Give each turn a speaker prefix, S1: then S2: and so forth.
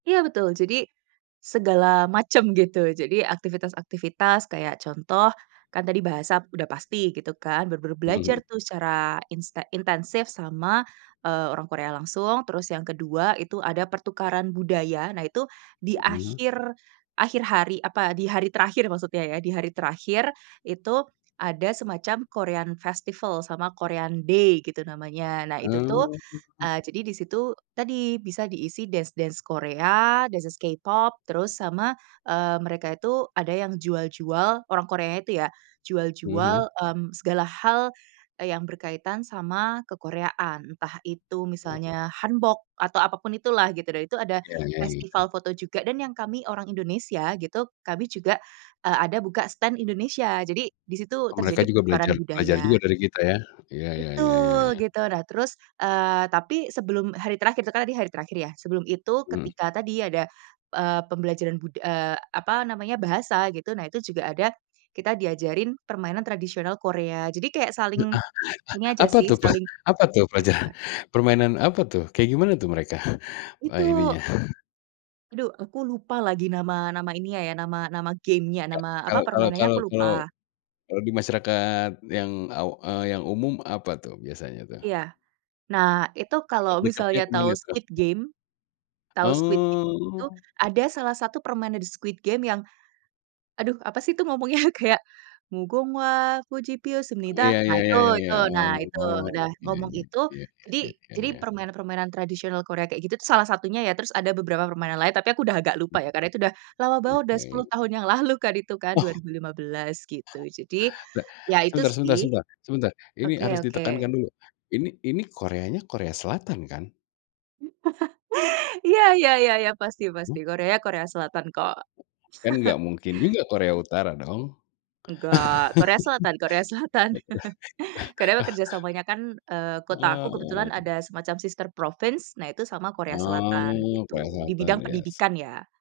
S1: Iya betul. Jadi, segala macam gitu. Jadi aktivitas-aktivitas kayak contoh, kan tadi bahasa udah pasti gitu kan, benar-benar belajar
S2: Mhm.
S1: tuh secara inste intensif sama, eee, orang Korea langsung. Terus yang kedua itu ada pertukaran budaya, nah itu di
S2: Mhm.
S1: akhir akhir hari, apa, di hari terakhir maksudnya ya. Di hari terakhir, itu ada semacam Korean Festival, sama Korean Day gitu namanya. Nah itu tuh,
S2: Ah.
S1: eee, jadi di situ, tadi, bisa diisi dance dance Korea, dance-dance K-Pop, terus sama, eee, mereka itu ada yang jual-jual, orang Koreanya itu ya,
S2: Mhm.
S1: jual-jual, mmm, segala hal yang berkaitan sama kekoreaan. Entah itu
S2: Wah.
S1: misalnya Hanbok atau apapun itu lah, gitu. Dan itu ada
S2: Iya iya iya.
S1: festival foto juga dan yang kami orang Indonesia gitu, kami juga, eee, ada buka stand Indonesia. Jadi, di situ
S2: Oh mereka
S1: terjadi
S2: juga
S1: pertukaran
S2: belajar belajar juga
S1: budaya.
S2: dari kita ya. Iya, ya ya ya
S1: Betul,
S2: ya.
S1: gitu. Nah terus, eee, tapi sebelum hari terakhir, itu kan tadi hari terakhir ya, sebelum itu
S2: Mhm.
S1: ketika tadi ada, eee, pembelajaran bud eee, apa namanya, bahasa gitu, nah itu juga ada, kita diajarin permainan tradisional Korea. Jadi kayak
S2: Ah
S1: saling, ini
S2: ah
S1: aja
S2: apa
S1: sih,
S2: tuh pe
S1: saling
S2: apa tuh, perja
S1: bertukar
S2: permainan apa tuh, kayak gimana tuh mereka, eee,
S1: itu.
S2: ininya?
S1: Aduh aku lupa lagi nama nama ininya ya, nama nama game-nya,
S2: Nggak
S1: nama, apa,
S2: kalau kalau
S1: permainannya
S2: kalau
S1: aku
S2: kalau
S1: lupa.
S2: kalau di masyarakat yang aw eee, yang umum apa tuh biasanya tuh?
S1: Iya. Nah itu kalau
S2: Deketnya
S1: misalnya
S2: ke
S1: tahu
S2: mana tuh?
S1: Squid Game tahu Squid Game itu,
S2: Oh.
S1: ada salah satu permainan di Squid Game yang, aduh, apa sih tuh ngomongnya kayak, mugunghwa kkoci pieot
S2: Oh
S1: seumnida.
S2: ya
S1: Nah,
S2: ya,
S1: itu
S2: ya ya
S1: itu,
S2: ya,
S1: nah itu,
S2: oh,
S1: udah
S2: oke,
S1: ngomong itu,
S2: iya
S1: jadi
S2: ya ya
S1: jadi
S2: ya.
S1: permainan-permainan tradisional Korea kayak gitu salah satunya ya. Terus ada beberapa permainan lain, tapi aku udah agak lupa ya, karena itu udah, lama banget, udah 10
S2: Oke.
S1: tahun yang lalu kan itu kan,
S2: Oh.
S1: 2015 gitu. Jadi,
S2: Te
S1: ya itu
S2: sebentar sebentar
S1: sih
S2: sebentar sebentar, ini harus
S1: Oke oke.
S2: ditekankan dulu. Ini ini Koreanya Korea Selatan kan?
S1: Iya iya iya, pasti pasti
S2: Mmm.
S1: Korea Korea Selatan kok.
S2: Kan enggak mungkin juga Korea
S1: Gitu.
S2: Utara dong?
S1: Nggak. Korea Selatan Korea Selatan. Karena bekerjasamanya kan, eee, kota aku kebetulan
S2: Eee
S1: ada semacam Sister Province, nah itu sama Korea Selatan,
S2: Oh, Korea
S1: gitu, di bidang
S2: Selatan, yes.
S1: pendidikan ya.